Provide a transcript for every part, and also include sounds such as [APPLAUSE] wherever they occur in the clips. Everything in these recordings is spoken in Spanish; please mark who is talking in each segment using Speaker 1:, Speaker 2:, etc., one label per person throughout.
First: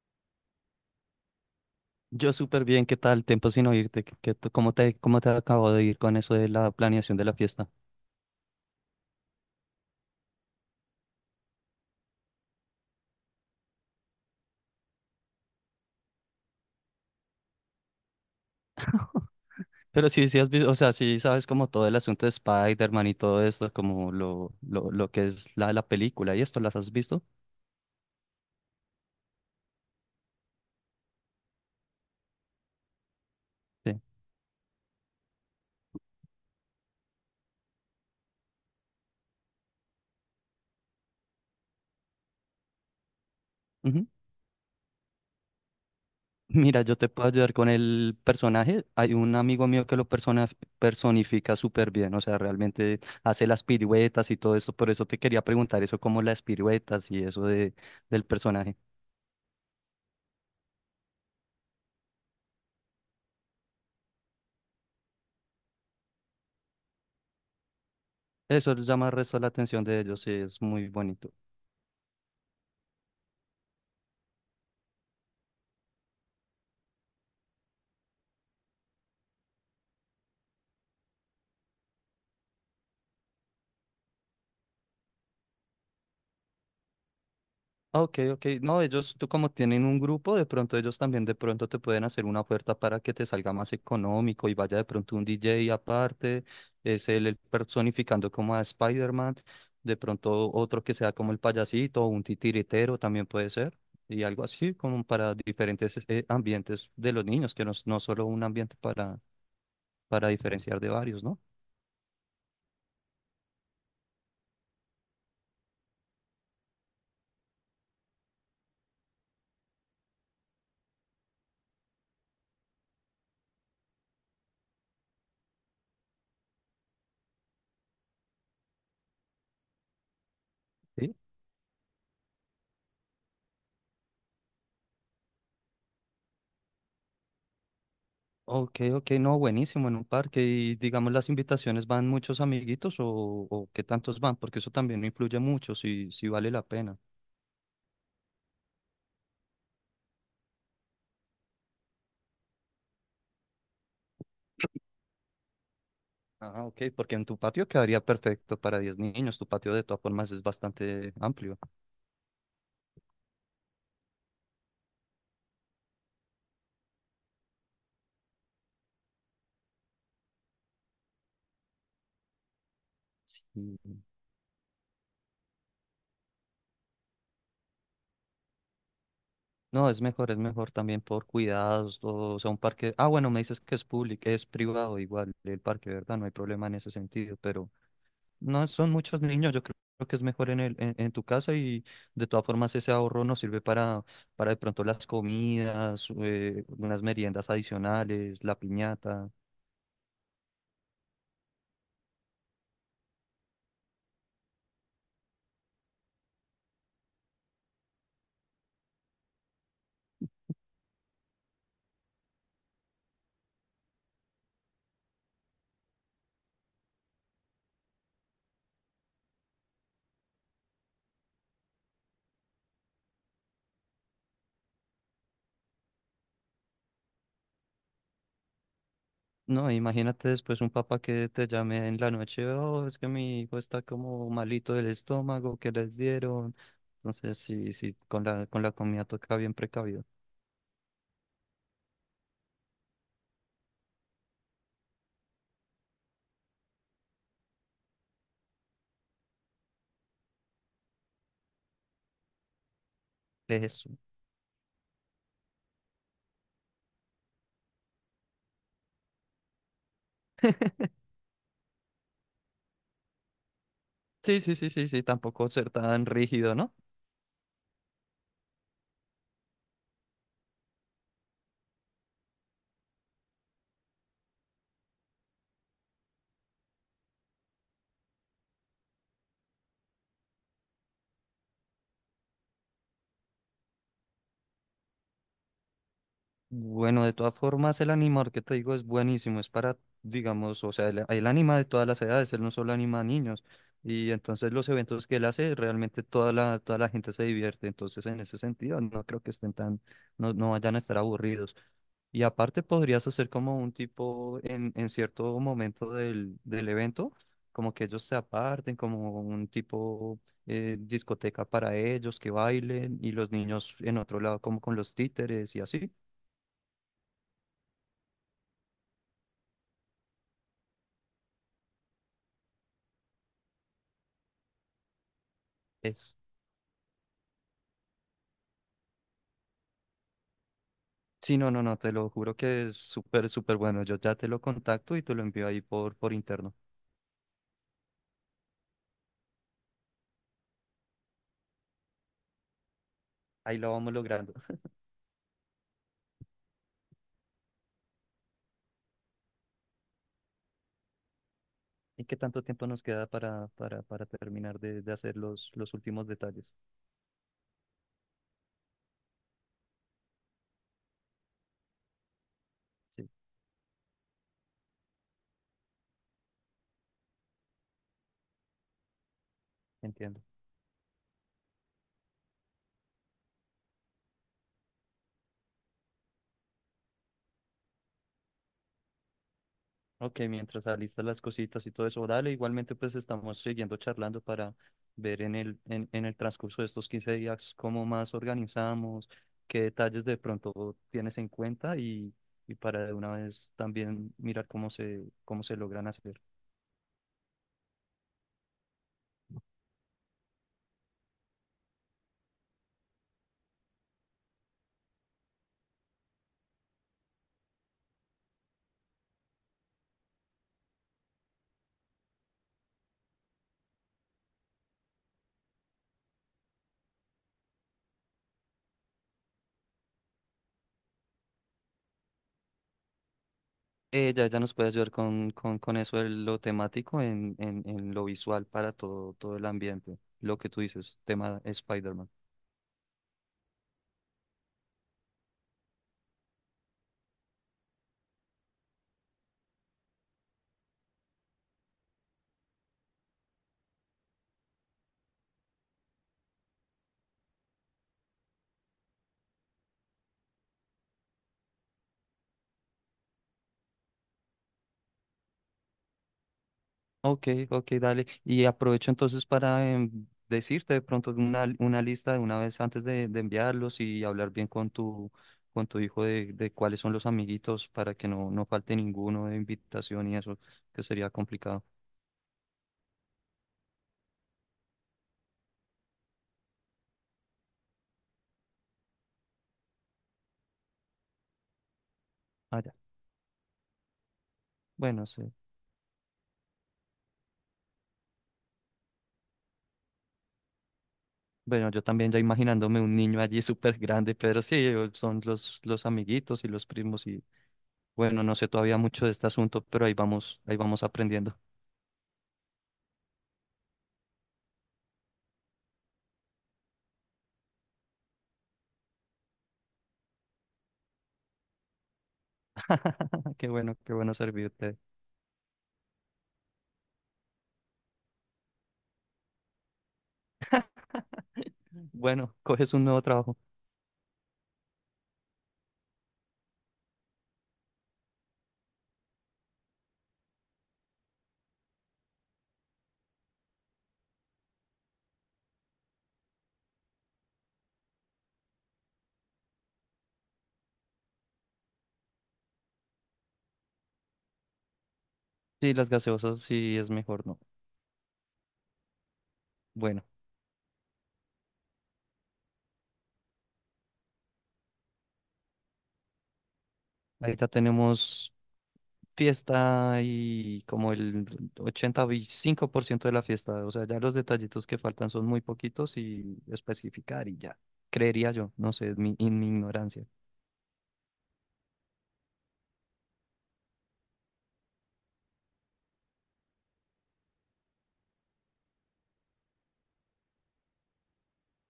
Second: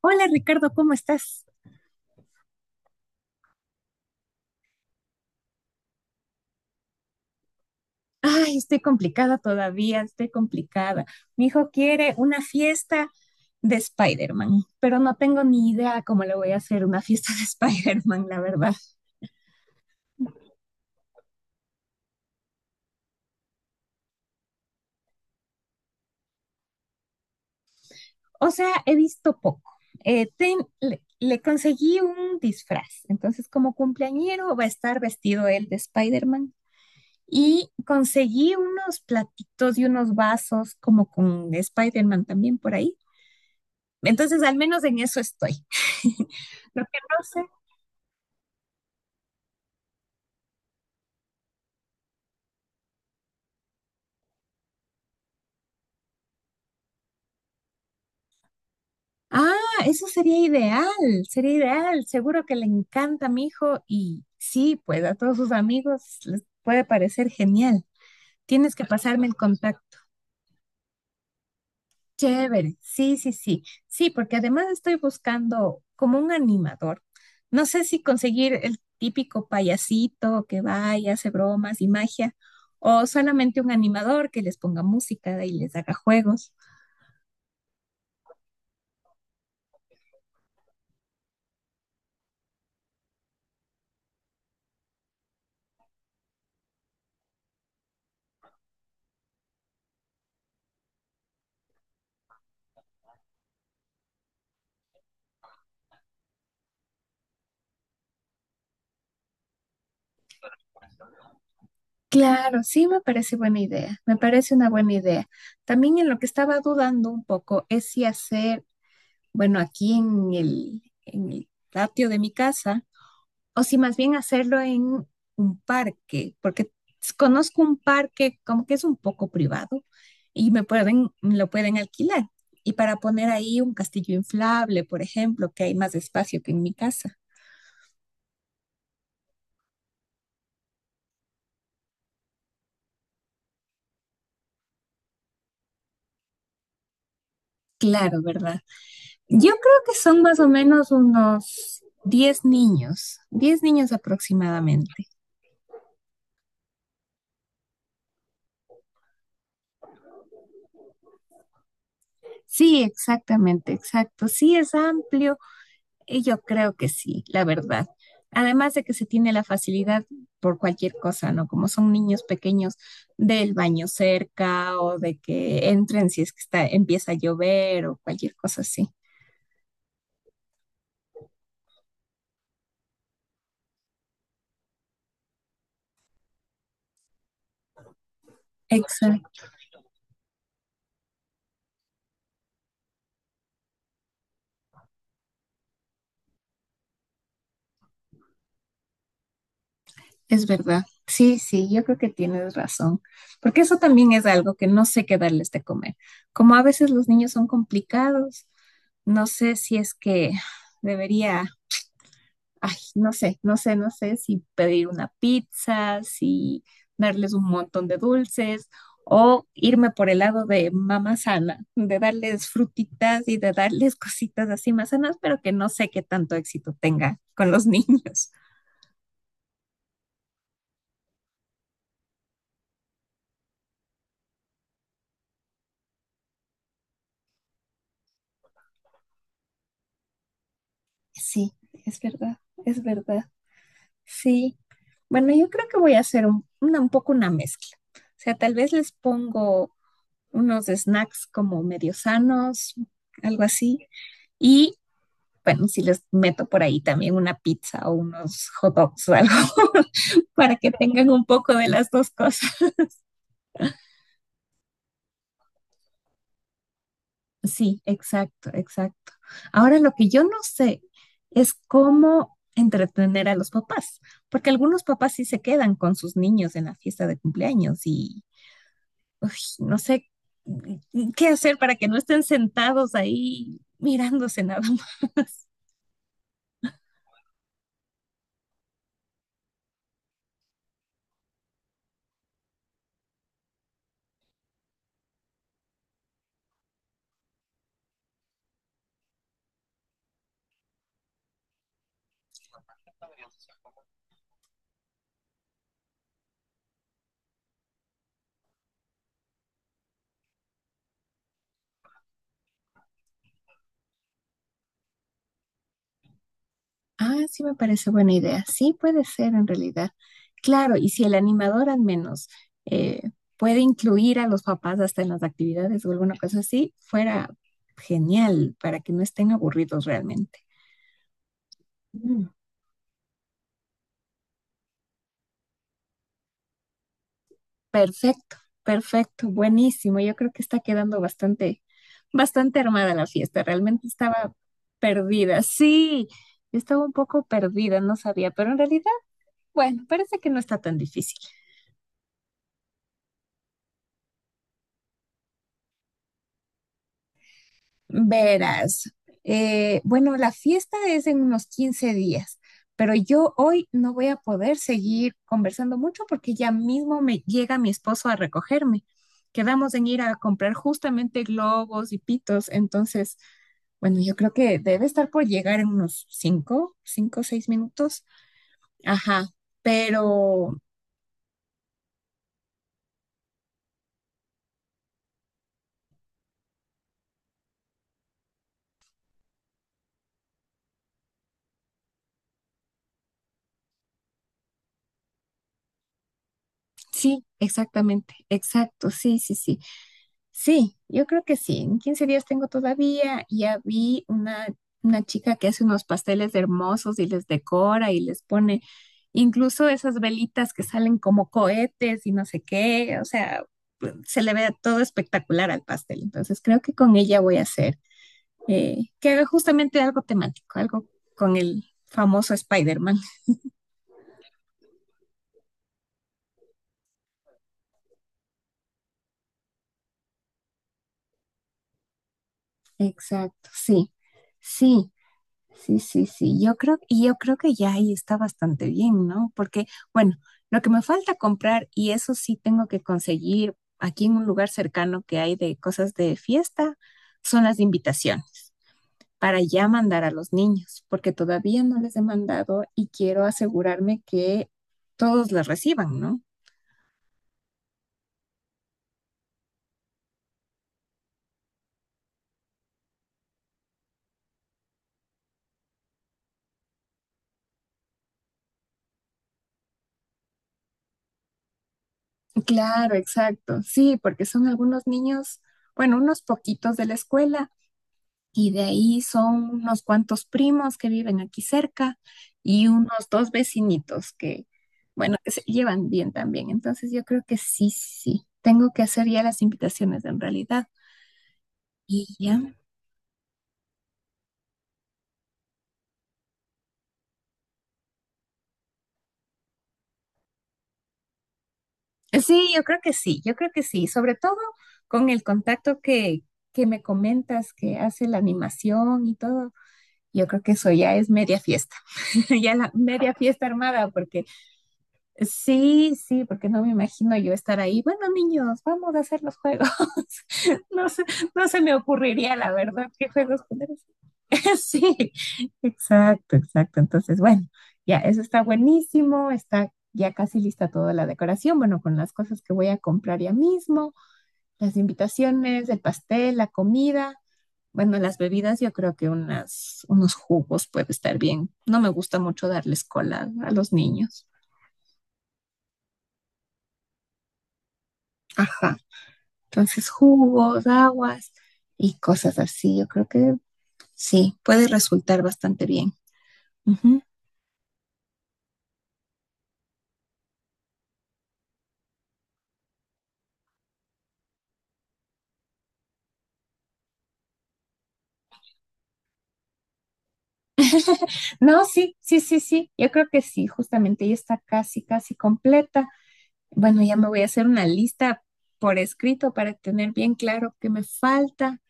Speaker 1: Hola Ricardo, ¿cómo estás?
Speaker 2: Yo súper bien, ¿qué tal? Tiempo sin oírte. ¿Cómo te acabo de ir con eso de la planeación de la fiesta?
Speaker 1: Ay, estoy complicada todavía, estoy complicada. Mi hijo quiere una fiesta de Spider-Man, pero no tengo ni idea cómo le voy a hacer una fiesta de [LAUGHS] Spider-Man, la verdad.
Speaker 2: Pero sí, sí has visto, o sea, sí sabes como todo el asunto de Spider-Man y todo esto, como lo que es la película y esto, ¿las has visto?
Speaker 1: O sea, he visto poco. Le conseguí un disfraz, entonces como
Speaker 2: Sí.
Speaker 1: cumpleañero va a estar vestido él de Spider-Man. Y conseguí unos platitos y unos vasos como con Spider-Man también por ahí.
Speaker 2: Ujú.
Speaker 1: Entonces, al menos en eso estoy. [LAUGHS]
Speaker 2: [LAUGHS] Mira,
Speaker 1: Lo
Speaker 2: yo
Speaker 1: que
Speaker 2: te
Speaker 1: no
Speaker 2: puedo
Speaker 1: sé.
Speaker 2: ayudar con el personaje. Hay un amigo mío que lo personifica súper bien, o sea, realmente hace las piruetas y todo eso. Por eso te quería preguntar eso, como las piruetas y eso del personaje.
Speaker 1: Ah, eso sería ideal, sería ideal. Seguro que le encanta a mi hijo y sí, pues a todos sus amigos les puede parecer genial.
Speaker 2: Eso
Speaker 1: Tienes que
Speaker 2: llama el
Speaker 1: pasarme el
Speaker 2: resto la atención
Speaker 1: contacto.
Speaker 2: de ellos, sí, es muy bonito.
Speaker 1: Chévere, sí, sí, sí. Sí, porque además estoy buscando como un animador. No sé si conseguir el típico payasito que va y hace bromas y magia, o solamente un animador que les ponga música y les haga juegos.
Speaker 2: Ok, ok. No, ellos, tú como tienen un grupo, de pronto ellos también de pronto te pueden hacer una oferta para que te salga más económico y vaya de pronto un DJ aparte, es él el personificando como a Spider-Man, de pronto otro que sea como el payasito o un titiritero también puede ser, y algo así como para diferentes ambientes de los niños, que no, no solo un ambiente para diferenciar de varios, ¿no?
Speaker 1: Claro, sí me parece buena idea, me parece una buena idea. También en lo que estaba dudando un poco es si hacer, bueno, aquí en el patio de mi casa, o si más bien hacerlo en un parque, porque conozco un parque como que es un poco privado y
Speaker 2: Sí.
Speaker 1: lo pueden alquilar. Y para poner ahí un castillo inflable, por ejemplo, que hay más espacio que en mi casa.
Speaker 2: Ok, ok, no, buenísimo, en un parque. Y digamos, las invitaciones van muchos amiguitos o qué tantos van, porque eso también influye mucho si vale la pena.
Speaker 1: Claro, ¿verdad? Yo creo que son más o menos unos 10 niños, 10 niños aproximadamente.
Speaker 2: Ah, ok, porque en tu patio quedaría perfecto para 10 niños, tu patio de todas formas es bastante amplio.
Speaker 1: Sí, exactamente, exacto. Sí, es amplio. Y yo creo que sí, la verdad. Además de que se tiene la facilidad por cualquier cosa, ¿no? Como son niños pequeños del
Speaker 2: Sí.
Speaker 1: baño cerca o de que entren si es que empieza a llover o cualquier cosa así.
Speaker 2: No, es mejor también por cuidados, todo, o sea, un parque. Ah, bueno, me dices que es público, es privado igual el parque, ¿verdad? No hay problema en ese sentido, pero no son muchos
Speaker 1: Exacto.
Speaker 2: niños, yo creo que es mejor en tu casa y de todas formas ese ahorro nos sirve para de pronto las comidas, unas meriendas adicionales, la piñata.
Speaker 1: Es verdad. Sí, sí, yo creo que tienes razón, porque eso también es algo que no sé qué darles de comer. Como a veces los niños son complicados, no sé si es que debería, ay, no sé, no sé, no sé si pedir una pizza, si darles un montón de dulces o irme por el lado de mamá sana, de darles frutitas y de darles cositas así más sanas, pero que no sé qué tanto éxito tenga con los [LAUGHS] niños.
Speaker 2: No, imagínate después un papá que te llame en la noche, oh, es que mi hijo está como malito del estómago, que les dieron. Entonces, sí, sí, con la comida toca bien precavido.
Speaker 1: Sí, es verdad, es verdad. Sí, bueno, yo creo que voy a hacer un poco una mezcla. O sea, tal vez les pongo unos snacks como medio sanos, algo así.
Speaker 2: Eso.
Speaker 1: Y bueno, si les meto por ahí también una pizza o unos hot dogs o algo, [LAUGHS] para que tengan un poco de las dos cosas.
Speaker 2: Sí, sí, sí, sí, sí, tampoco ser tan rígido, ¿no?
Speaker 1: Sí, exacto, exacto. Ahora lo que yo no sé es cómo entretener a los papás, porque algunos papás sí se quedan con sus niños en la fiesta de cumpleaños. Uy, no sé qué hacer para que no estén sentados ahí mirándose nada más. [LAUGHS]
Speaker 2: Bueno, de todas formas, el animador que te digo es buenísimo, es para, digamos, o sea, él anima de todas las edades, él no solo anima a niños, y entonces los eventos que él hace, realmente toda la gente se divierte, entonces en ese sentido no creo que estén tan, no, no vayan a estar aburridos. Y aparte podrías hacer como un tipo en cierto momento del evento, como que ellos se aparten, como un tipo discoteca para ellos, que bailen, y los niños en otro lado como con los títeres y así.
Speaker 1: Ah, sí me parece buena idea. Sí puede ser en realidad. Claro, y si el animador al menos eh, puede incluir a los papás hasta en las actividades o alguna
Speaker 2: Es,
Speaker 1: cosa así, fuera genial para que no estén aburridos realmente.
Speaker 2: sí, no, no, no, te lo
Speaker 1: Mm.
Speaker 2: juro que es súper, súper bueno. Yo ya te lo contacto y te lo envío ahí por interno.
Speaker 1: Perfecto, perfecto, buenísimo. Yo creo que está quedando bastante, bastante armada la fiesta.
Speaker 2: Ahí lo
Speaker 1: Realmente
Speaker 2: vamos
Speaker 1: estaba
Speaker 2: logrando. [LAUGHS]
Speaker 1: perdida. Sí, estaba un poco perdida, no sabía, pero en realidad, bueno, parece que no está tan difícil.
Speaker 2: ¿Y qué tanto tiempo nos queda para terminar de hacer los últimos detalles?
Speaker 1: Verás, bueno, la fiesta es en unos 15 días, pero
Speaker 2: Sí,
Speaker 1: yo hoy no voy a poder seguir conversando mucho porque ya mismo me llega mi esposo a recogerme. Quedamos en ir a
Speaker 2: entiendo.
Speaker 1: comprar justamente globos y pitos, entonces, bueno, yo creo que debe estar por llegar en unos cinco, o 6 minutos. Ajá,
Speaker 2: Ok,
Speaker 1: pero.
Speaker 2: mientras alistas las cositas y todo eso, dale, igualmente pues estamos siguiendo charlando para ver en el transcurso de estos 15 días cómo más organizamos, qué detalles de pronto tienes en cuenta y para de una vez también mirar cómo se logran hacer.
Speaker 1: Sí, exactamente, exacto, sí, sí, sí. Sí, yo creo que sí. En 15 días tengo todavía. Ya vi una chica que hace unos pasteles hermosos y les decora y les pone incluso esas velitas que salen como cohetes y no sé qué. O sea, se le ve todo espectacular al pastel. Entonces creo que con ella voy a hacer que haga justamente algo temático, algo con el famoso Spider-Man.
Speaker 2: Ya nos puede ayudar con eso de lo temático en lo visual para todo, todo el ambiente. Lo que tú dices, tema Spider-Man.
Speaker 1: Exacto, sí, sí. Sí, sí, sí, yo creo, y yo creo que ya ahí está bastante bien, ¿no? Porque, bueno, lo que me falta comprar, y eso sí tengo que conseguir aquí en un lugar cercano que hay de cosas de fiesta, son las invitaciones para ya mandar a los niños, porque todavía no les he mandado y quiero asegurarme que todos las reciban, ¿no?
Speaker 2: Ok, ok, dale. Y aprovecho entonces para decirte de pronto una lista de una vez antes de enviarlos y hablar bien con tu hijo de cuáles son los amiguitos para que no, no falte ninguno de invitación y eso, que sería complicado.
Speaker 1: Claro, exacto, sí, porque son algunos niños, bueno, unos poquitos de la escuela. Y de ahí son unos cuantos primos que viven aquí cerca
Speaker 2: Ah,
Speaker 1: y
Speaker 2: ya.
Speaker 1: unos dos vecinitos que,
Speaker 2: Bueno,
Speaker 1: bueno, que
Speaker 2: sí.
Speaker 1: se llevan bien también. Entonces yo creo que sí, sí, tengo que hacer ya las invitaciones en realidad.
Speaker 2: Bueno, yo
Speaker 1: Y
Speaker 2: también ya
Speaker 1: ya.
Speaker 2: imaginándome un niño allí súper grande, pero sí, son los amiguitos y los primos y bueno, no sé todavía mucho de este asunto, pero ahí vamos aprendiendo.
Speaker 1: Sí, yo creo que sí, yo creo que sí. Sobre todo con el contacto que me comentas que hace la animación y todo. Yo creo que eso ya es media fiesta, [LAUGHS] ya la media
Speaker 2: [LAUGHS]
Speaker 1: fiesta armada,
Speaker 2: Qué bueno
Speaker 1: porque.
Speaker 2: servirte.
Speaker 1: Sí, sí, porque no me imagino yo estar ahí. Bueno, niños, vamos a hacer los juegos. [LAUGHS] No se, no se, me ocurriría,
Speaker 2: Bueno,
Speaker 1: la
Speaker 2: coges un
Speaker 1: verdad,
Speaker 2: nuevo
Speaker 1: qué
Speaker 2: trabajo.
Speaker 1: juegos poner. [LAUGHS] Sí, exacto, exacto. Entonces, bueno, ya, eso está buenísimo, está ya casi lista toda la decoración, bueno, con las cosas que voy a comprar ya mismo, las invitaciones, el pastel, la comida, bueno, las bebidas, yo creo que unos jugos puede estar bien. No me gusta mucho darles cola a los niños.
Speaker 2: Sí, las gaseosas sí es mejor, ¿no?
Speaker 1: Ajá. Entonces,
Speaker 2: Bueno,
Speaker 1: jugos, aguas y cosas así. Yo creo que sí, puede resultar bastante bien. Ujú.
Speaker 2: ahorita tenemos fiesta y como el 85% de la fiesta, o sea, ya los detallitos que faltan son muy poquitos y especificar y ya, creería yo, no sé, en mi ignorancia.
Speaker 1: No, sí, sí, sí, sí. Yo creo que sí, justamente ya está casi, casi completa. Bueno, ya me voy a hacer una lista por escrito para tener bien claro qué me falta.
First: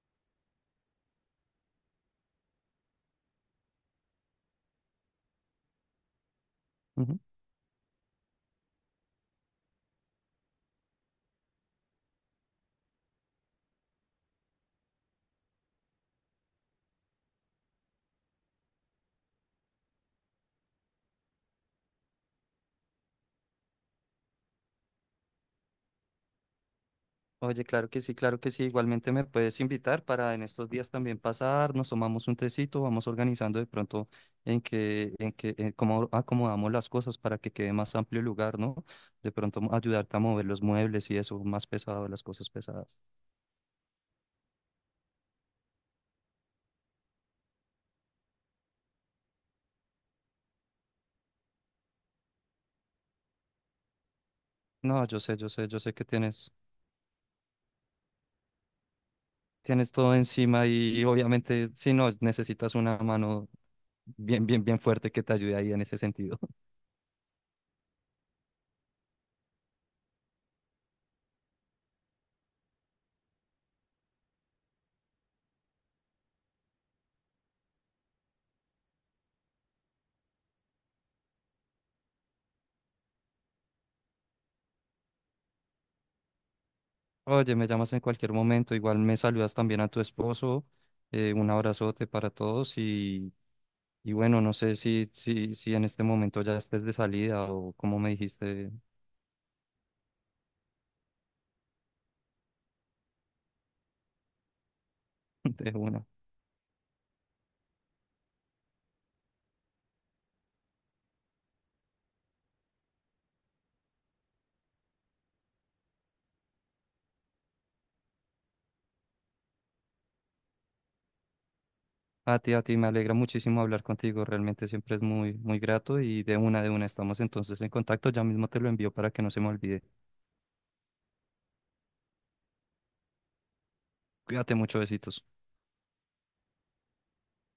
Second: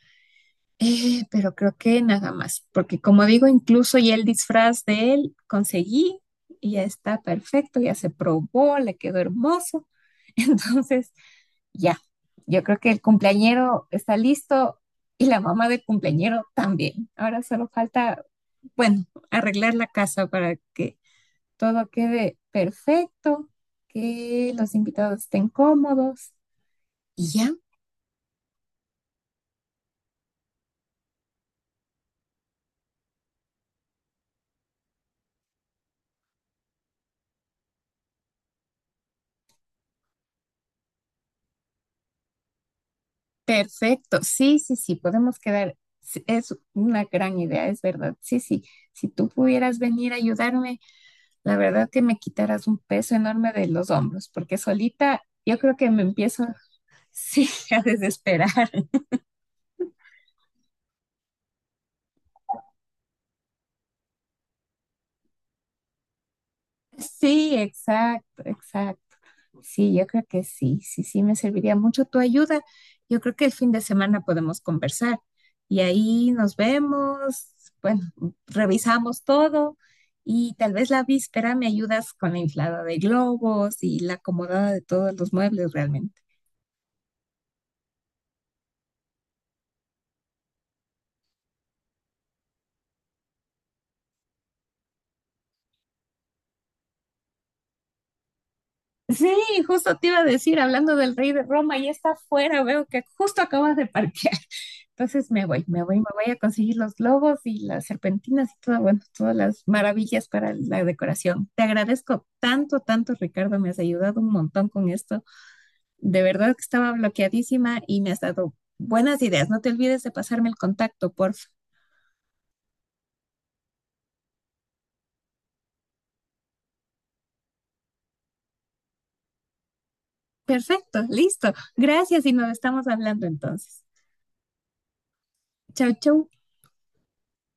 Speaker 1: Pero creo que nada más, porque como digo, incluso ya el disfraz de él conseguí y ya está perfecto, ya se probó, le quedó hermoso. [LAUGHS] Entonces, ya, yo creo que el cumpleañero está listo y la mamá del cumpleañero también. Ahora solo falta, bueno, arreglar la casa para que todo quede perfecto, que los invitados estén cómodos y ya,
Speaker 2: Oye, claro que sí, claro que sí. Igualmente me puedes invitar para en estos días también pasar, nos tomamos un tecito, vamos organizando de pronto en cómo acomodamos las cosas para que quede más amplio el lugar, ¿no? De pronto ayudarte a mover los muebles y eso, más pesado, las cosas pesadas.
Speaker 1: perfecto. Sí, sí, sí, podemos quedar. Sí, es una gran idea, es verdad. Sí, sí, si tú pudieras venir a ayudarme, la verdad que me quitaras un peso enorme de los hombros, porque
Speaker 2: No, yo
Speaker 1: solita
Speaker 2: sé, yo
Speaker 1: yo
Speaker 2: sé,
Speaker 1: creo
Speaker 2: yo
Speaker 1: que
Speaker 2: sé
Speaker 1: me
Speaker 2: que
Speaker 1: empiezo,
Speaker 2: tienes,
Speaker 1: sí, [LAUGHS] a desesperar.
Speaker 2: tienes todo encima y, obviamente, si no, necesitas una mano bien, bien, bien fuerte que te ayude ahí en ese sentido.
Speaker 1: Sí, exacto, exacto. Sí, yo creo que sí, sí, sí, me serviría mucho tu ayuda. Yo creo que el fin de semana podemos conversar y ahí nos vemos, bueno, revisamos todo y tal vez la víspera me ayudas con la inflada de globos y la acomodada de todos los muebles realmente.
Speaker 2: Oye, me llamas en cualquier momento, igual me saludas también a tu esposo, un abrazote para todos y bueno, no sé si en este momento ya estés de salida o como me dijiste
Speaker 1: Sí, justo te iba a decir, hablando del rey de Roma, ya está afuera, veo que justo acabas de parquear. [LAUGHS] Entonces me
Speaker 2: [LAUGHS]
Speaker 1: voy,
Speaker 2: de
Speaker 1: me voy, me
Speaker 2: una.
Speaker 1: voy a conseguir los globos y las serpentinas y todo, bueno, todas las maravillas para la decoración. Te agradezco tanto, tanto, Ricardo, me has ayudado un montón con esto. De verdad que estaba bloqueadísima y me has dado buenas ideas. No te olvides de pasarme el contacto, por favor.
Speaker 2: A ti, me alegra muchísimo hablar contigo, realmente siempre es muy, muy grato y de una estamos entonces en contacto, ya mismo te lo envío para que no se me olvide.
Speaker 1: Perfecto, listo. Gracias y nos estamos hablando entonces.
Speaker 2: Cuídate mucho, besitos.
Speaker 1: Chau, chau.